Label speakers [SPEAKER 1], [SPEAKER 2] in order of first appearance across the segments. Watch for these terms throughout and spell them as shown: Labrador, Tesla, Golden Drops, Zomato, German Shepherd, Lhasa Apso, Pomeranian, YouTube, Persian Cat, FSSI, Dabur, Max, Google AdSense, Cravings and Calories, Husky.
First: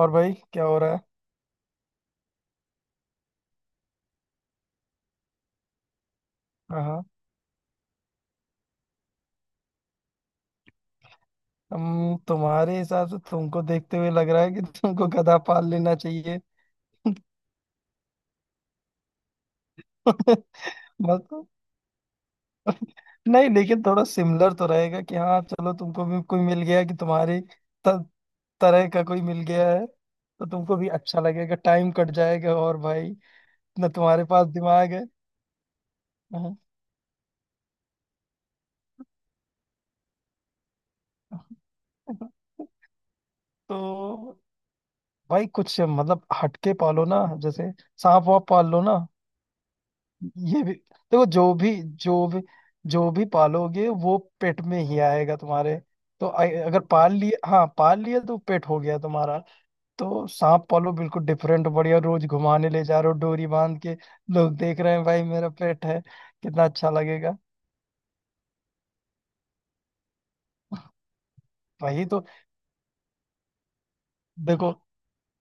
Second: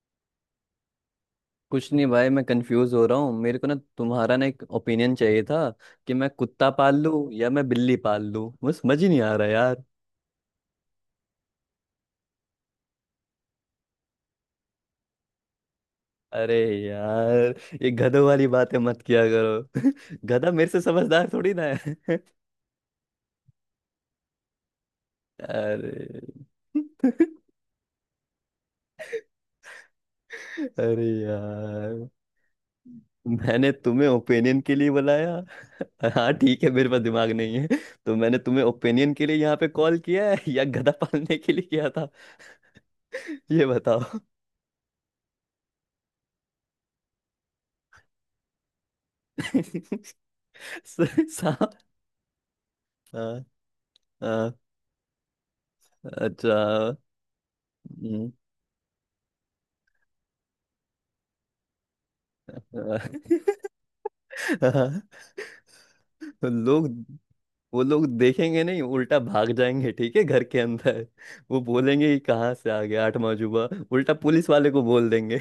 [SPEAKER 1] और भाई क्या हो रहा है?
[SPEAKER 2] कुछ नहीं भाई, मैं कंफ्यूज हो रहा हूँ। मेरे को ना तुम्हारा ना एक ओपिनियन चाहिए था कि मैं कुत्ता
[SPEAKER 1] हाँ,
[SPEAKER 2] पाल
[SPEAKER 1] हाँ।
[SPEAKER 2] लूँ या मैं बिल्ली पाल लूँ। मुझे समझ ही नहीं आ रहा यार।
[SPEAKER 1] हम तुम्हारे हिसाब से, तुमको देखते हुए लग रहा है कि तुमको गधा पाल लेना चाहिए।
[SPEAKER 2] अरे यार, ये गधों वाली बातें मत किया करो। गधा मेरे से समझदार
[SPEAKER 1] मतलब,
[SPEAKER 2] थोड़ी ना है।
[SPEAKER 1] नहीं लेकिन थोड़ा सिमिलर तो रहेगा कि हाँ चलो, तुमको
[SPEAKER 2] अरे
[SPEAKER 1] भी कोई मिल गया, कि तुम्हारी त, तरह का कोई मिल गया है, तो तुमको भी
[SPEAKER 2] अरे
[SPEAKER 1] अच्छा लगेगा, टाइम
[SPEAKER 2] यार,
[SPEAKER 1] कट जाएगा। और भाई,
[SPEAKER 2] मैंने
[SPEAKER 1] ना
[SPEAKER 2] तुम्हें
[SPEAKER 1] तुम्हारे पास
[SPEAKER 2] ओपिनियन के लिए
[SPEAKER 1] दिमाग है।
[SPEAKER 2] बुलाया। हाँ
[SPEAKER 1] हाँ।
[SPEAKER 2] ठीक है, मेरे पास दिमाग नहीं है। तो मैंने तुम्हें ओपिनियन के लिए यहाँ पे कॉल किया है या गधा पालने के लिए किया था? ये बताओ।
[SPEAKER 1] तो भाई कुछ मतलब हटके पालो ना, जैसे सांप वाप पाल लो ना। ये भी
[SPEAKER 2] सा-
[SPEAKER 1] देखो,
[SPEAKER 2] सा-
[SPEAKER 1] जो भी जो भी
[SPEAKER 2] हाँ,
[SPEAKER 1] पालोगे वो
[SPEAKER 2] हाँ।
[SPEAKER 1] पेट में ही आएगा तुम्हारे। तो
[SPEAKER 2] अच्छा।
[SPEAKER 1] अगर पाल लिए, हाँ पाल लिए
[SPEAKER 2] हम्म,
[SPEAKER 1] तो पेट हो गया तुम्हारा। तो सांप पालो, बिल्कुल डिफरेंट, बढ़िया, रोज घुमाने ले जा रहे हो डोरी बांध के। लोग देख रहे
[SPEAKER 2] हाँ,
[SPEAKER 1] हैं भाई, मेरा पेट है।
[SPEAKER 2] तो
[SPEAKER 1] कितना
[SPEAKER 2] लोग
[SPEAKER 1] अच्छा लगेगा।
[SPEAKER 2] वो लोग देखेंगे नहीं, उल्टा भाग जाएंगे। ठीक है, घर के अंदर वो
[SPEAKER 1] वही
[SPEAKER 2] बोलेंगे कि
[SPEAKER 1] तो।
[SPEAKER 2] कहाँ से आ गया आठवां जुबा। उल्टा पुलिस वाले
[SPEAKER 1] देखो,
[SPEAKER 2] को बोल देंगे।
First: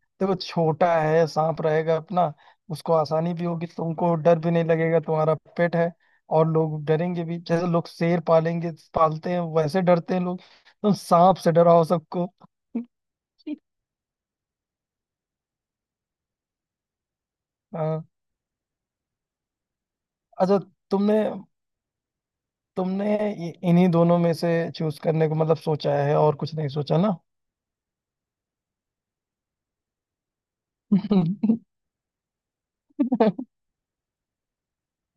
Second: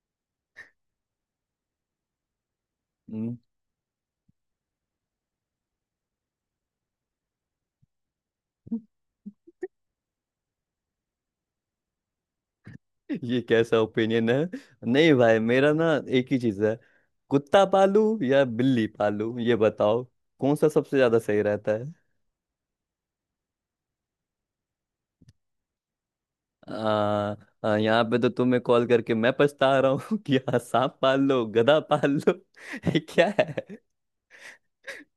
[SPEAKER 1] देखो छोटा है, सांप रहेगा अपना। उसको आसानी
[SPEAKER 2] हम्म।
[SPEAKER 1] भी होगी, तुमको डर भी नहीं लगेगा, तुम्हारा पेट है। और लोग डरेंगे भी, जैसे लोग शेर पालेंगे, पालते हैं वैसे डरते हैं लोग। तुम सांप से डराओ सबको।
[SPEAKER 2] ये कैसा ओपिनियन है? नहीं भाई, मेरा ना एक ही चीज है, कुत्ता पालू
[SPEAKER 1] हाँ।
[SPEAKER 2] या बिल्ली पालू, ये बताओ। कौन
[SPEAKER 1] अच्छा,
[SPEAKER 2] सा सबसे
[SPEAKER 1] तुमने
[SPEAKER 2] ज्यादा सही रहता है?
[SPEAKER 1] तुमने इन्हीं दोनों में से चूज करने को मतलब सोचा है, और कुछ नहीं सोचा ना?
[SPEAKER 2] आ, आ, यहाँ पे तो तुम्हें कॉल करके मैं पछता रहा हूँ कि हाँ, सांप पाल लो, गधा पाल लो। ये क्या है?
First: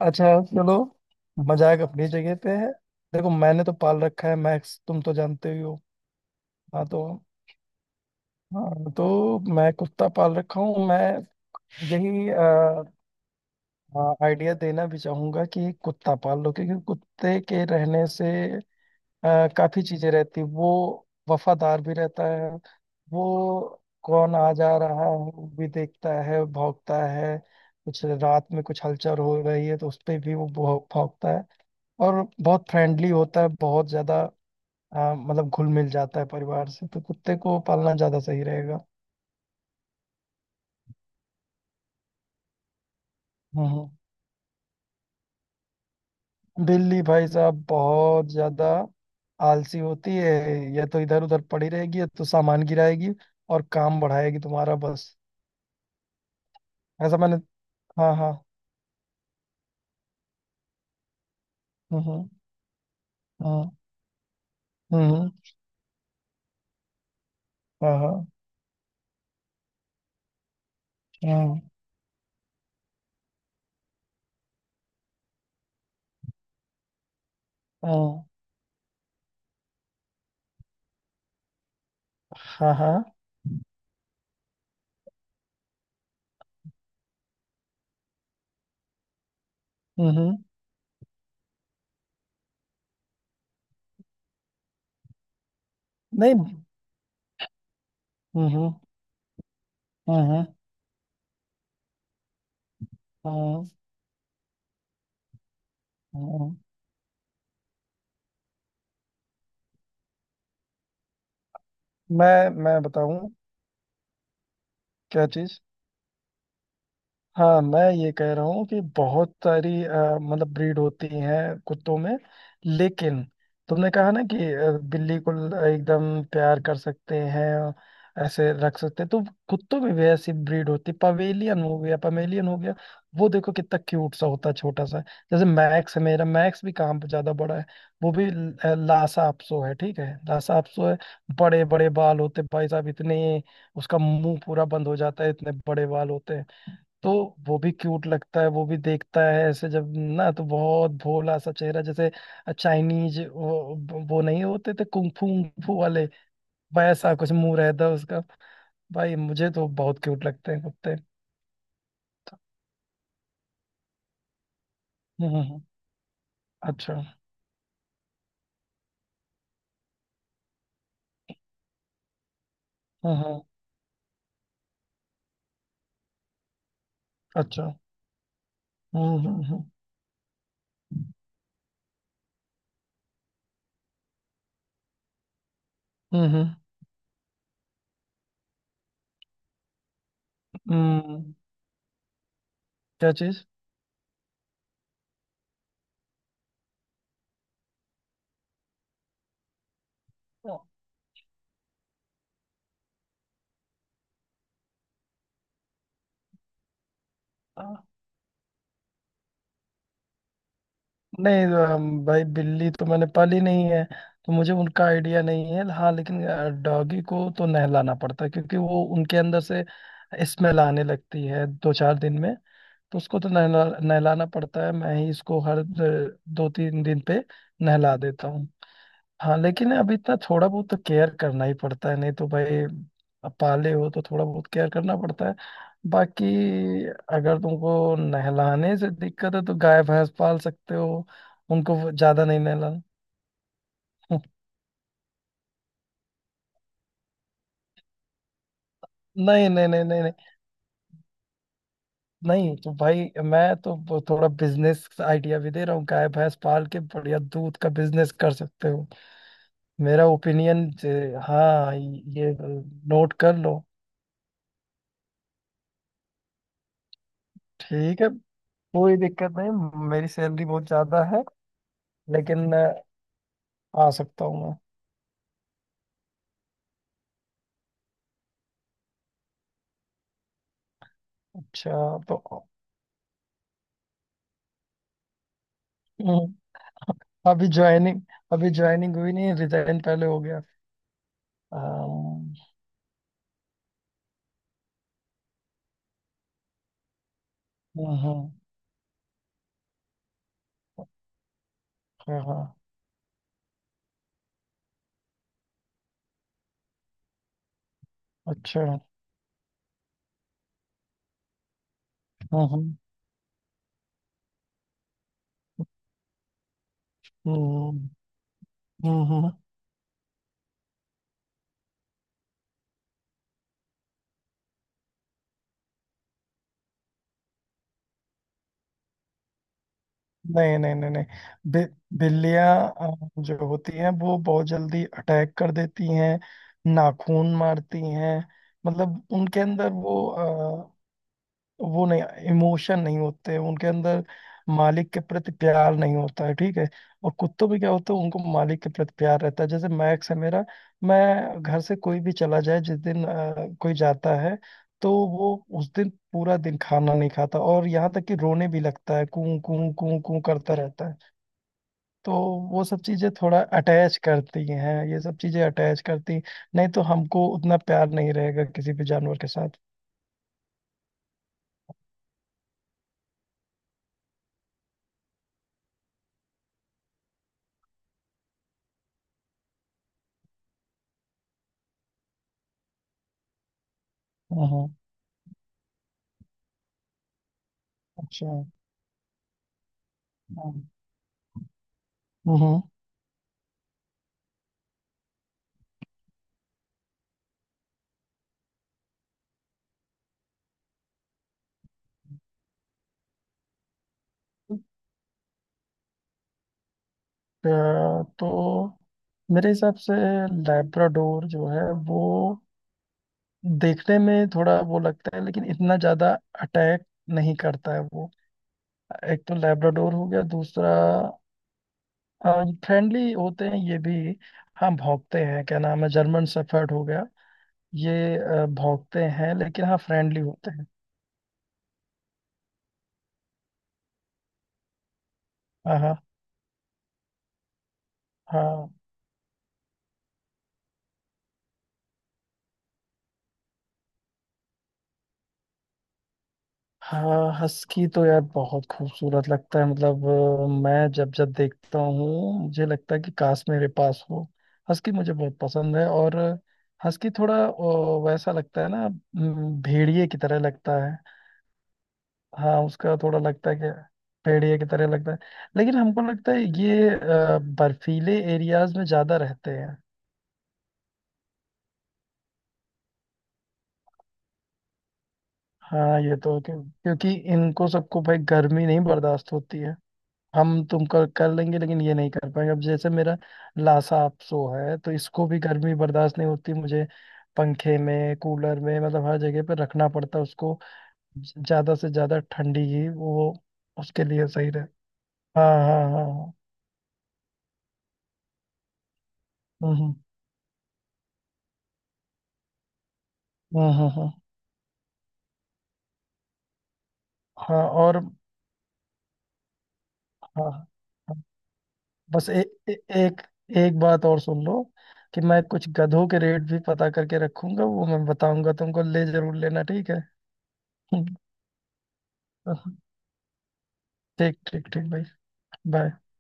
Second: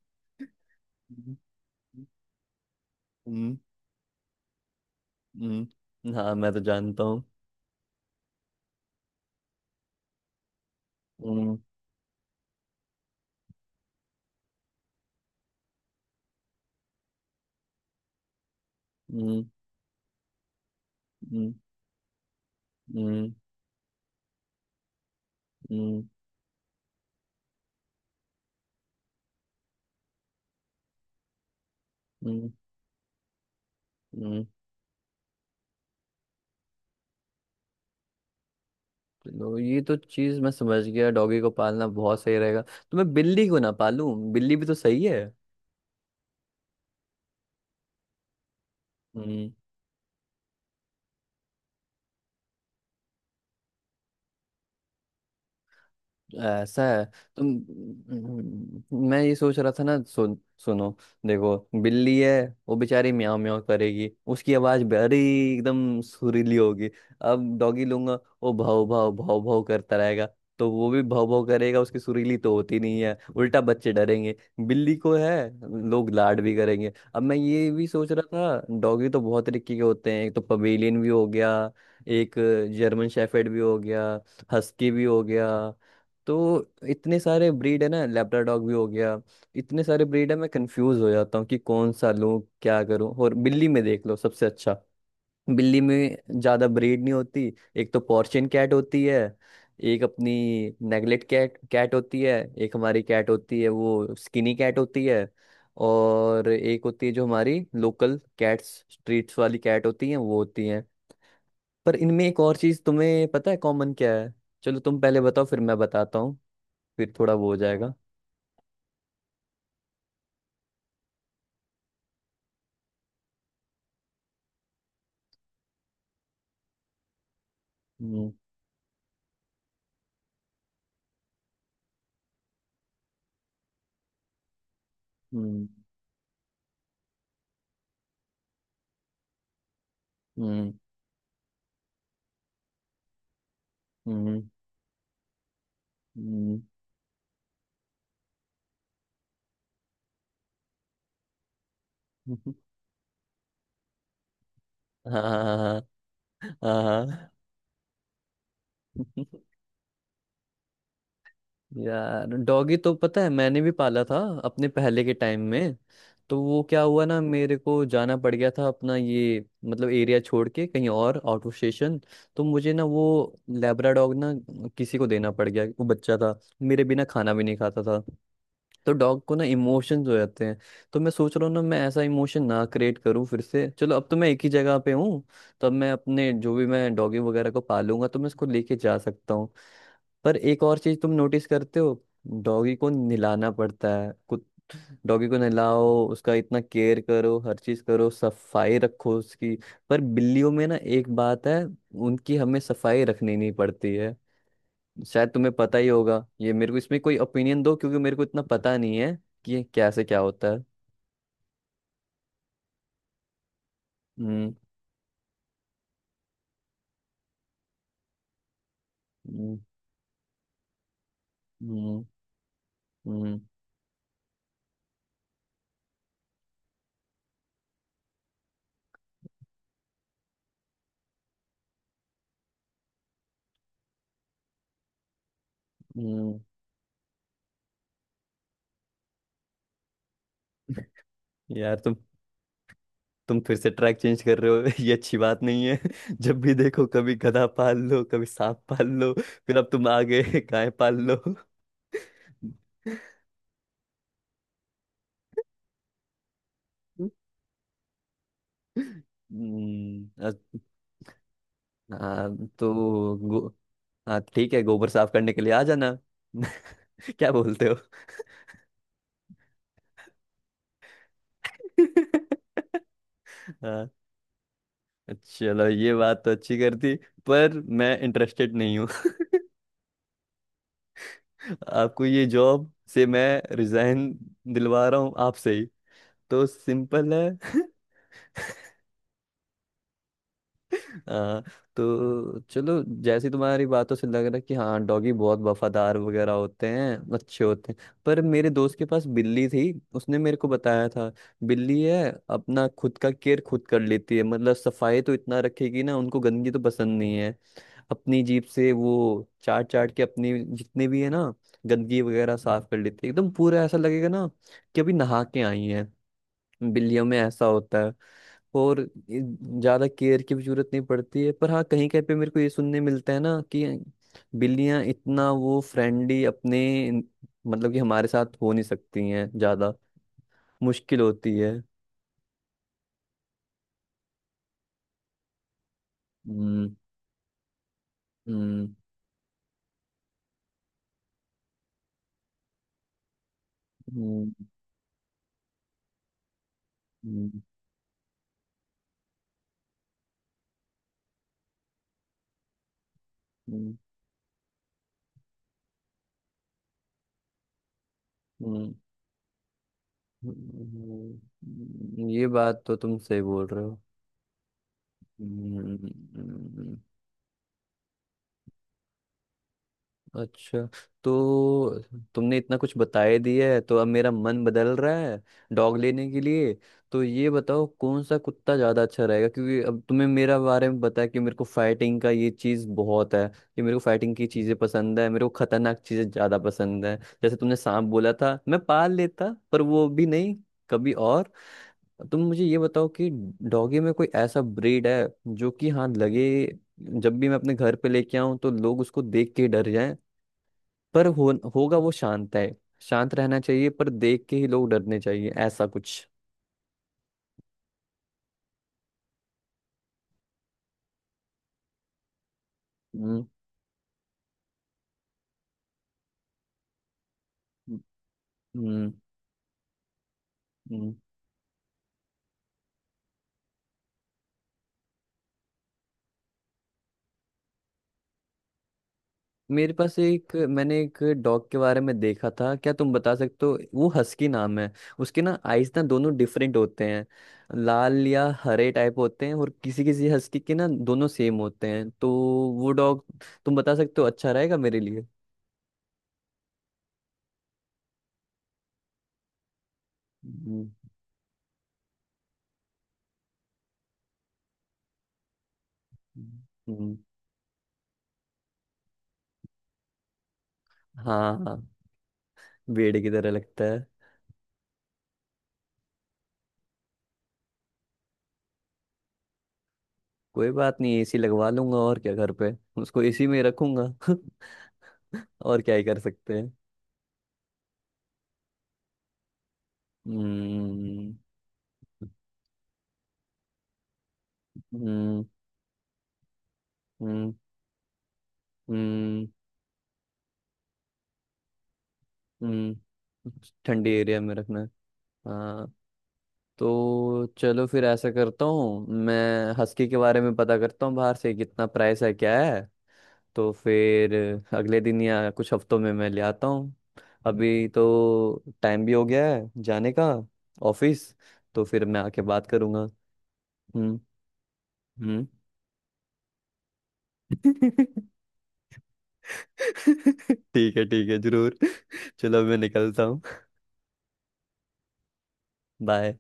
[SPEAKER 1] अच्छा, चलो, मजाक अपनी जगह पे है। देखो,
[SPEAKER 2] हम्म।
[SPEAKER 1] मैंने तो पाल रखा है मैक्स, तुम तो
[SPEAKER 2] हम्म।
[SPEAKER 1] जानते ही हो।
[SPEAKER 2] हम्म। हाँ, मैं तो
[SPEAKER 1] हाँ
[SPEAKER 2] जानता
[SPEAKER 1] तो
[SPEAKER 2] हूँ।
[SPEAKER 1] हाँ तो मैं कुत्ता पाल रखा हूँ मैं।
[SPEAKER 2] हम्म।
[SPEAKER 1] यही आइडिया देना भी चाहूंगा कि कुत्ता पाल लो, क्योंकि कुत्ते के रहने से
[SPEAKER 2] हम्म।
[SPEAKER 1] काफी चीजें रहती, वो
[SPEAKER 2] हम्म।
[SPEAKER 1] वफादार भी रहता है। वो
[SPEAKER 2] हम्म।
[SPEAKER 1] कौन आ जा रहा है वो भी
[SPEAKER 2] हम्म।
[SPEAKER 1] देखता है, भौंकता है। कुछ रात में कुछ हलचल हो रही है तो उस पे भी वो भौंकता है। और
[SPEAKER 2] हम्म।
[SPEAKER 1] बहुत फ्रेंडली होता है, बहुत ज्यादा।
[SPEAKER 2] हम्म।
[SPEAKER 1] मतलब घुल मिल जाता है परिवार से, तो कुत्ते को पालना ज्यादा सही रहेगा।
[SPEAKER 2] चलो, ये तो चीज मैं समझ गया, डॉगी को पालना बहुत सही रहेगा, तो मैं बिल्ली को
[SPEAKER 1] हम्म,
[SPEAKER 2] ना पालूं? बिल्ली भी तो सही है।
[SPEAKER 1] दिल्ली भाई साहब बहुत ज्यादा
[SPEAKER 2] हम्म।
[SPEAKER 1] आलसी होती है, या तो इधर उधर पड़ी रहेगी, या तो सामान गिराएगी और काम बढ़ाएगी तुम्हारा बस।
[SPEAKER 2] ऐसा है?
[SPEAKER 1] ऐसा, मैंने।
[SPEAKER 2] तो
[SPEAKER 1] हाँ, हाँ।
[SPEAKER 2] मैं ये सोच रहा था ना, सुन, सुनो, देखो, बिल्ली
[SPEAKER 1] हम्म,
[SPEAKER 2] है, वो बेचारी म्याऊं म्याऊं
[SPEAKER 1] हम्म,
[SPEAKER 2] करेगी, उसकी आवाज
[SPEAKER 1] हम्म,
[SPEAKER 2] बड़ी
[SPEAKER 1] हम्म।
[SPEAKER 2] एकदम सुरीली होगी। अब डॉगी
[SPEAKER 1] हाँ,
[SPEAKER 2] लूंगा,
[SPEAKER 1] हाँ।
[SPEAKER 2] वो भाव भाव भाव भाव करता रहेगा, तो वो भी भाव भाव
[SPEAKER 1] हम्म,
[SPEAKER 2] करेगा, उसकी सुरीली तो होती नहीं है, उल्टा बच्चे डरेंगे। बिल्ली को है, लोग लाड भी करेंगे। अब मैं ये भी सोच रहा
[SPEAKER 1] हम्म।
[SPEAKER 2] था, डॉगी तो बहुत तरीके के होते हैं। एक तो पवेलियन भी हो गया, एक
[SPEAKER 1] हाँ,
[SPEAKER 2] जर्मन
[SPEAKER 1] हाँ।
[SPEAKER 2] शेफर्ड भी हो गया, हस्की भी हो गया, तो इतने सारे ब्रीड है ना, लेब्राडॉग भी हो गया। इतने सारे
[SPEAKER 1] हम्म,
[SPEAKER 2] ब्रीड है,
[SPEAKER 1] हम्म।
[SPEAKER 2] मैं कंफ्यूज हो जाता हूँ कि कौन सा लूँ, क्या करूँ। और बिल्ली में देख लो, सबसे अच्छा, बिल्ली में
[SPEAKER 1] नहीं, हम्म।
[SPEAKER 2] ज्यादा ब्रीड नहीं होती। एक तो पोर्शियन कैट
[SPEAKER 1] हम्म,
[SPEAKER 2] होती है, एक अपनी
[SPEAKER 1] हम्म,
[SPEAKER 2] नेगलेट कैट कैट होती है, एक हमारी कैट होती
[SPEAKER 1] हम्म,
[SPEAKER 2] है, वो स्किनी कैट होती है।
[SPEAKER 1] हम्म,
[SPEAKER 2] और
[SPEAKER 1] हम्म।
[SPEAKER 2] एक होती है जो हमारी लोकल कैट्स स्ट्रीट्स वाली कैट होती है, वो होती है। पर इनमें एक
[SPEAKER 1] मैं
[SPEAKER 2] और
[SPEAKER 1] मैं
[SPEAKER 2] चीज
[SPEAKER 1] बताऊं?
[SPEAKER 2] तुम्हें पता है कॉमन क्या है? चलो तुम पहले
[SPEAKER 1] क्या
[SPEAKER 2] बताओ, फिर
[SPEAKER 1] चीज?
[SPEAKER 2] मैं बताता, फिर थोड़ा वो हो
[SPEAKER 1] हाँ, मैं
[SPEAKER 2] जाएगा।
[SPEAKER 1] ये कह रहा हूँ कि बहुत सारी मतलब ब्रीड होती हैं कुत्तों में, लेकिन तुमने कहा ना कि बिल्ली को एकदम प्यार कर सकते हैं,
[SPEAKER 2] हम्म।
[SPEAKER 1] ऐसे रख सकते हैं, तो कुत्तों में भी ऐसी ब्रीड होती है, पवेलियन हो गया, पमेलियन हो गया। वो देखो कितना क्यूट सा होता है, छोटा सा। जैसे
[SPEAKER 2] हम्म।
[SPEAKER 1] मैक्स है मेरा, मैक्स भी काम पे ज्यादा बड़ा है। वो भी लासा अपसो है, ठीक है, लासा
[SPEAKER 2] हम्म।
[SPEAKER 1] अपसो है। बड़े बड़े बाल होते हैं भाई साहब, इतने। उसका मुंह
[SPEAKER 2] हम्म।
[SPEAKER 1] पूरा बंद हो जाता है, इतने बड़े बाल होते हैं।
[SPEAKER 2] हम्म।
[SPEAKER 1] तो वो भी क्यूट लगता है, वो भी देखता है ऐसे जब, ना तो बहुत भोला सा चेहरा, जैसे चाइनीज वो नहीं होते थे कुंग
[SPEAKER 2] हाँ,
[SPEAKER 1] फू उंग फू
[SPEAKER 2] हाँ,
[SPEAKER 1] वाले,
[SPEAKER 2] हाँ,
[SPEAKER 1] वैसा
[SPEAKER 2] हाँ,
[SPEAKER 1] कुछ मुंह रहता है उसका। भाई मुझे तो बहुत क्यूट लगते हैं कुत्ते।
[SPEAKER 2] यार, डॉगी तो पता है मैंने भी पाला था, अपने पहले के
[SPEAKER 1] हम्म,
[SPEAKER 2] टाइम में। तो वो क्या
[SPEAKER 1] अच्छा।
[SPEAKER 2] हुआ ना, मेरे को जाना पड़ गया था अपना ये मतलब एरिया छोड़ के, कहीं और आउट ऑफ स्टेशन। तो मुझे ना वो
[SPEAKER 1] हम्म, हम्म।
[SPEAKER 2] लेब्रा डॉग ना किसी को देना पड़ गया, वो बच्चा था, मेरे बिना खाना भी नहीं
[SPEAKER 1] अच्छा।
[SPEAKER 2] खाता था। तो
[SPEAKER 1] हम्म,
[SPEAKER 2] डॉग को
[SPEAKER 1] हम्म,
[SPEAKER 2] ना
[SPEAKER 1] हम्म,
[SPEAKER 2] इमोशंस हो जाते हैं। तो मैं सोच रहा हूँ ना, मैं ऐसा इमोशन ना क्रिएट करूँ फिर से। चलो, अब तो मैं एक ही जगह पे हूँ, तब मैं
[SPEAKER 1] हम्म,
[SPEAKER 2] अपने जो भी मैं डॉगी वगैरह को पालूंगा, तो मैं इसको लेके जा सकता हूँ। पर एक और चीज तुम
[SPEAKER 1] हम्म।
[SPEAKER 2] नोटिस करते हो, डॉगी को
[SPEAKER 1] क्या चीज?
[SPEAKER 2] नहलाना पड़ता है कुछ। डॉगी को नहलाओ, उसका इतना केयर करो, हर चीज करो, सफाई रखो उसकी। पर बिल्लियों में ना एक बात है, उनकी हमें सफाई रखनी नहीं पड़ती है। शायद तुम्हें पता ही होगा, ये मेरे को इसमें कोई ओपिनियन दो, क्योंकि मेरे को इतना पता नहीं है कि ये क्या से क्या होता है।
[SPEAKER 1] नहीं, भाई बिल्ली तो मैंने पाली नहीं है, तो मुझे
[SPEAKER 2] हम्म।
[SPEAKER 1] उनका आइडिया नहीं है। हाँ लेकिन डॉगी को तो नहलाना पड़ता है, क्योंकि वो उनके अंदर
[SPEAKER 2] हम्म।
[SPEAKER 1] से स्मेल आने लगती है दो चार
[SPEAKER 2] हम्म।
[SPEAKER 1] दिन में, तो उसको तो
[SPEAKER 2] हम्म।
[SPEAKER 1] नहलाना पड़ता है। मैं ही इसको हर दो तीन दिन पे नहला देता हूँ। हाँ लेकिन अब इतना थोड़ा बहुत तो केयर करना ही पड़ता है, नहीं तो भाई, अब पाले हो तो थोड़ा बहुत केयर करना पड़ता है बाकी।
[SPEAKER 2] हम्म।
[SPEAKER 1] अगर तुमको नहलाने से दिक्कत है तो गाय भैंस पाल सकते हो, उनको
[SPEAKER 2] यार
[SPEAKER 1] वो
[SPEAKER 2] तुम
[SPEAKER 1] ज्यादा नहीं नहलाना।
[SPEAKER 2] तुम फिर से ट्रैक चेंज कर रहे हो। ये अच्छी बात नहीं है। जब भी देखो, कभी गधा पाल लो, कभी सांप पाल लो,
[SPEAKER 1] नहीं,
[SPEAKER 2] फिर
[SPEAKER 1] नहीं,
[SPEAKER 2] अब
[SPEAKER 1] नहीं,
[SPEAKER 2] तुम
[SPEAKER 1] नहीं,
[SPEAKER 2] आगे
[SPEAKER 1] नहीं।
[SPEAKER 2] गाय पाल लो।
[SPEAKER 1] नहीं तो भाई मैं तो थोड़ा बिजनेस आइडिया भी दे रहा हूँ, गाय भैंस पाल के बढ़िया दूध का बिजनेस कर सकते हो। मेरा
[SPEAKER 2] हम्म, अ-
[SPEAKER 1] ओपिनियन। हाँ,
[SPEAKER 2] हाँ
[SPEAKER 1] ये नोट
[SPEAKER 2] तो
[SPEAKER 1] कर लो।
[SPEAKER 2] हाँ ठीक है, गोबर साफ करने के लिए आ जाना। क्या बोलते हो?
[SPEAKER 1] ठीक है, कोई दिक्कत नहीं, मेरी सैलरी बहुत ज्यादा है, लेकिन
[SPEAKER 2] हाँ,
[SPEAKER 1] आ सकता हूँ मैं।
[SPEAKER 2] चलो ये बात तो अच्छी करती, पर मैं इंटरेस्टेड नहीं हूँ।
[SPEAKER 1] अच्छा।
[SPEAKER 2] आपको
[SPEAKER 1] तो
[SPEAKER 2] ये जॉब से मैं रिजाइन दिलवा रहा हूँ आपसे ही,
[SPEAKER 1] हम्म,
[SPEAKER 2] तो सिंपल
[SPEAKER 1] अभी
[SPEAKER 2] है।
[SPEAKER 1] ज्वाइनिंग अभी ज्वाइनिंग हुई नहीं, रिजाइन पहले हो गया।
[SPEAKER 2] हाँ।
[SPEAKER 1] अम,
[SPEAKER 2] तो चलो, जैसी तुम्हारी बातों से लग रहा है कि हाँ डॉगी बहुत वफादार वगैरह होते हैं, अच्छे होते हैं,
[SPEAKER 1] हाँ, हाँ,
[SPEAKER 2] पर मेरे दोस्त के पास बिल्ली थी। उसने मेरे को बताया था, बिल्ली है,
[SPEAKER 1] हाँ, हाँ।
[SPEAKER 2] अपना खुद का केयर खुद कर लेती है, मतलब सफाई तो इतना रखेगी ना, उनको गंदगी तो पसंद नहीं है। अपनी जीप
[SPEAKER 1] अच्छा।
[SPEAKER 2] से
[SPEAKER 1] हाँ,
[SPEAKER 2] वो चाट चाट के अपनी जितने भी है ना गंदगी वगैरह, साफ कर
[SPEAKER 1] हाँ।
[SPEAKER 2] लेती है एकदम पूरा, ऐसा लगेगा ना कि अभी नहा के आई हैं। बिल्लियों में ऐसा
[SPEAKER 1] हम्म,
[SPEAKER 2] होता है। और
[SPEAKER 1] हम्म,
[SPEAKER 2] ये
[SPEAKER 1] हम्म।
[SPEAKER 2] ज्यादा केयर की भी जरूरत नहीं पड़ती है। पर हाँ, कहीं कहीं पे मेरे को ये सुनने मिलता है ना कि बिल्लियां इतना वो फ्रेंडली अपने मतलब कि हमारे साथ हो नहीं सकती हैं ज्यादा,
[SPEAKER 1] नहीं, नहीं, नहीं,
[SPEAKER 2] मुश्किल
[SPEAKER 1] नहीं।
[SPEAKER 2] होती है।
[SPEAKER 1] बि, बिल्लियां जो होती हैं वो बहुत जल्दी अटैक कर देती हैं,
[SPEAKER 2] हम्म।
[SPEAKER 1] नाखून मारती हैं।
[SPEAKER 2] हम्म।
[SPEAKER 1] मतलब उनके अंदर वो नहीं, इमोशन नहीं होते उनके अंदर,
[SPEAKER 2] हम्म।
[SPEAKER 1] मालिक के प्रति प्यार नहीं होता है, ठीक है। और
[SPEAKER 2] हम्म।
[SPEAKER 1] कुत्तों में क्या होता है, उनको मालिक के प्रति प्यार रहता है, जैसे मैक्स है मेरा। मैं घर से कोई भी चला जाए, जिस दिन कोई
[SPEAKER 2] हम्म।
[SPEAKER 1] जाता है, तो वो उस दिन पूरा दिन खाना नहीं खाता, और यहाँ तक कि रोने भी
[SPEAKER 2] हम्म।
[SPEAKER 1] लगता है, कूं कूं कूं कूं करता रहता है। तो
[SPEAKER 2] ये बात
[SPEAKER 1] वो
[SPEAKER 2] तो
[SPEAKER 1] सब
[SPEAKER 2] तुम
[SPEAKER 1] चीजें
[SPEAKER 2] सही
[SPEAKER 1] थोड़ा
[SPEAKER 2] बोल रहे हो।
[SPEAKER 1] अटैच करती हैं, ये सब चीजें अटैच करती हैं। नहीं
[SPEAKER 2] हम्म।
[SPEAKER 1] तो हमको उतना प्यार नहीं रहेगा किसी भी जानवर के साथ।
[SPEAKER 2] अच्छा, तो तुमने इतना कुछ बताए दिया है, तो अब मेरा मन बदल रहा है डॉग लेने के लिए। तो ये बताओ कौन सा कुत्ता ज़्यादा अच्छा रहेगा, क्योंकि अब तुम्हें मेरा बारे में बताया कि मेरे को फाइटिंग का ये चीज़ बहुत है, कि मेरे को फाइटिंग की
[SPEAKER 1] हम्म,
[SPEAKER 2] चीज़ें
[SPEAKER 1] हम्म।
[SPEAKER 2] पसंद है, मेरे को खतरनाक चीज़ें ज़्यादा पसंद है। जैसे तुमने सांप बोला
[SPEAKER 1] अच्छा।
[SPEAKER 2] था, मैं पाल लेता पर वो भी नहीं,
[SPEAKER 1] हम्म,
[SPEAKER 2] कभी और। तुम मुझे ये
[SPEAKER 1] हम्म।
[SPEAKER 2] बताओ कि डॉगी में कोई ऐसा ब्रीड है जो कि हाँ लगे, जब भी मैं अपने घर पे लेके आऊं तो लोग उसको देख के ही डर जाएं, पर होगा वो शांत है, शांत रहना चाहिए, पर देख के ही
[SPEAKER 1] अ,
[SPEAKER 2] लोग डरने चाहिए, ऐसा कुछ।
[SPEAKER 1] तो मेरे हिसाब से, लैब्राडोर जो है वो
[SPEAKER 2] हम्म।
[SPEAKER 1] देखने में थोड़ा वो लगता है, लेकिन इतना ज्यादा अटैक नहीं करता
[SPEAKER 2] हम्म।
[SPEAKER 1] है वो। एक तो लैब्राडोर हो गया, दूसरा
[SPEAKER 2] हम्म।
[SPEAKER 1] फ्रेंडली होते हैं ये भी। हाँ, भौंकते हैं, क्या नाम है, जर्मन शेफर्ड हो गया, ये भौंकते हैं, लेकिन
[SPEAKER 2] मेरे
[SPEAKER 1] हाँ
[SPEAKER 2] पास
[SPEAKER 1] फ्रेंडली
[SPEAKER 2] एक
[SPEAKER 1] होते हैं।
[SPEAKER 2] मैंने एक डॉग के बारे में देखा था, क्या तुम बता सकते हो, वो हस्की नाम है। उसके ना आइज
[SPEAKER 1] हाँ,
[SPEAKER 2] ना
[SPEAKER 1] हाँ,
[SPEAKER 2] दोनों डिफरेंट होते हैं, लाल या
[SPEAKER 1] हाँ,
[SPEAKER 2] हरे टाइप होते हैं। और किसी किसी हस्की के ना दोनों सेम होते हैं, तो वो डॉग तुम बता सकते हो अच्छा रहेगा मेरे लिए?
[SPEAKER 1] हाँ। हस्की तो यार बहुत खूबसूरत लगता है, मतलब
[SPEAKER 2] हम्म।
[SPEAKER 1] मैं जब जब देखता हूँ मुझे लगता है कि काश मेरे पास हो। हस्की मुझे बहुत पसंद है। और
[SPEAKER 2] हम्म। हम्म।
[SPEAKER 1] हस्की थोड़ा वैसा लगता है ना, भेड़िए की तरह लगता है।
[SPEAKER 2] हाँ,
[SPEAKER 1] हाँ, उसका
[SPEAKER 2] बेड़े की
[SPEAKER 1] थोड़ा
[SPEAKER 2] तरह
[SPEAKER 1] लगता है
[SPEAKER 2] लगता
[SPEAKER 1] कि
[SPEAKER 2] है।
[SPEAKER 1] भेड़िए की तरह लगता है। लेकिन हमको लगता है ये बर्फीले एरियाज में ज्यादा रहते हैं।
[SPEAKER 2] कोई बात नहीं, एसी लगवा लूंगा, और क्या, घर पे उसको एसी में रखूंगा। और क्या ही कर
[SPEAKER 1] हाँ ये
[SPEAKER 2] सकते
[SPEAKER 1] तो
[SPEAKER 2] हैं।
[SPEAKER 1] क्योंकि इनको सबको भाई गर्मी नहीं बर्दाश्त होती है। हम तुम
[SPEAKER 2] हम्म।
[SPEAKER 1] कर लेंगे, लेकिन ये नहीं कर पाएंगे, अब जैसे मेरा लासा अपसो है तो
[SPEAKER 2] हम्म।
[SPEAKER 1] इसको भी गर्मी बर्दाश्त नहीं होती मुझे।
[SPEAKER 2] हम्म।
[SPEAKER 1] पंखे में, कूलर में, मतलब हर
[SPEAKER 2] हम्म।
[SPEAKER 1] जगह पे रखना पड़ता है उसको। ज्यादा से ज्यादा ठंडी ही
[SPEAKER 2] हम्म।
[SPEAKER 1] वो
[SPEAKER 2] ठंडी
[SPEAKER 1] उसके
[SPEAKER 2] एरिया
[SPEAKER 1] लिए
[SPEAKER 2] में
[SPEAKER 1] सही
[SPEAKER 2] रखना
[SPEAKER 1] रहे।
[SPEAKER 2] है।
[SPEAKER 1] हाँ,
[SPEAKER 2] हाँ।
[SPEAKER 1] हाँ, हाँ, हाँ।
[SPEAKER 2] तो चलो फिर ऐसा करता हूँ, मैं
[SPEAKER 1] हम्म,
[SPEAKER 2] हस्की
[SPEAKER 1] हम्म,
[SPEAKER 2] के बारे में पता करता हूँ, बाहर से कितना प्राइस है क्या है, तो
[SPEAKER 1] हम्म,
[SPEAKER 2] फिर अगले दिन या कुछ हफ्तों में मैं ले आता हूँ। अभी
[SPEAKER 1] हाँ, और
[SPEAKER 2] तो टाइम भी हो गया है जाने का,
[SPEAKER 1] हाँ,
[SPEAKER 2] ऑफिस,
[SPEAKER 1] हाँ।
[SPEAKER 2] तो फिर मैं आके
[SPEAKER 1] बस ए,
[SPEAKER 2] बात
[SPEAKER 1] ए,
[SPEAKER 2] करूँगा।
[SPEAKER 1] एक एक
[SPEAKER 2] हम्म।
[SPEAKER 1] बात और सुन लो, कि
[SPEAKER 2] हम्म।
[SPEAKER 1] मैं कुछ गधों के रेट भी पता करके रखूंगा, वो मैं बताऊंगा तुमको, ले जरूर लेना, ठीक है।
[SPEAKER 2] ठीक है, ठीक है, जरूर। चलो मैं
[SPEAKER 1] हम्म,
[SPEAKER 2] निकलता हूँ।
[SPEAKER 1] ठीक, ठीक, ठीक भाई, बाय।
[SPEAKER 2] बाय।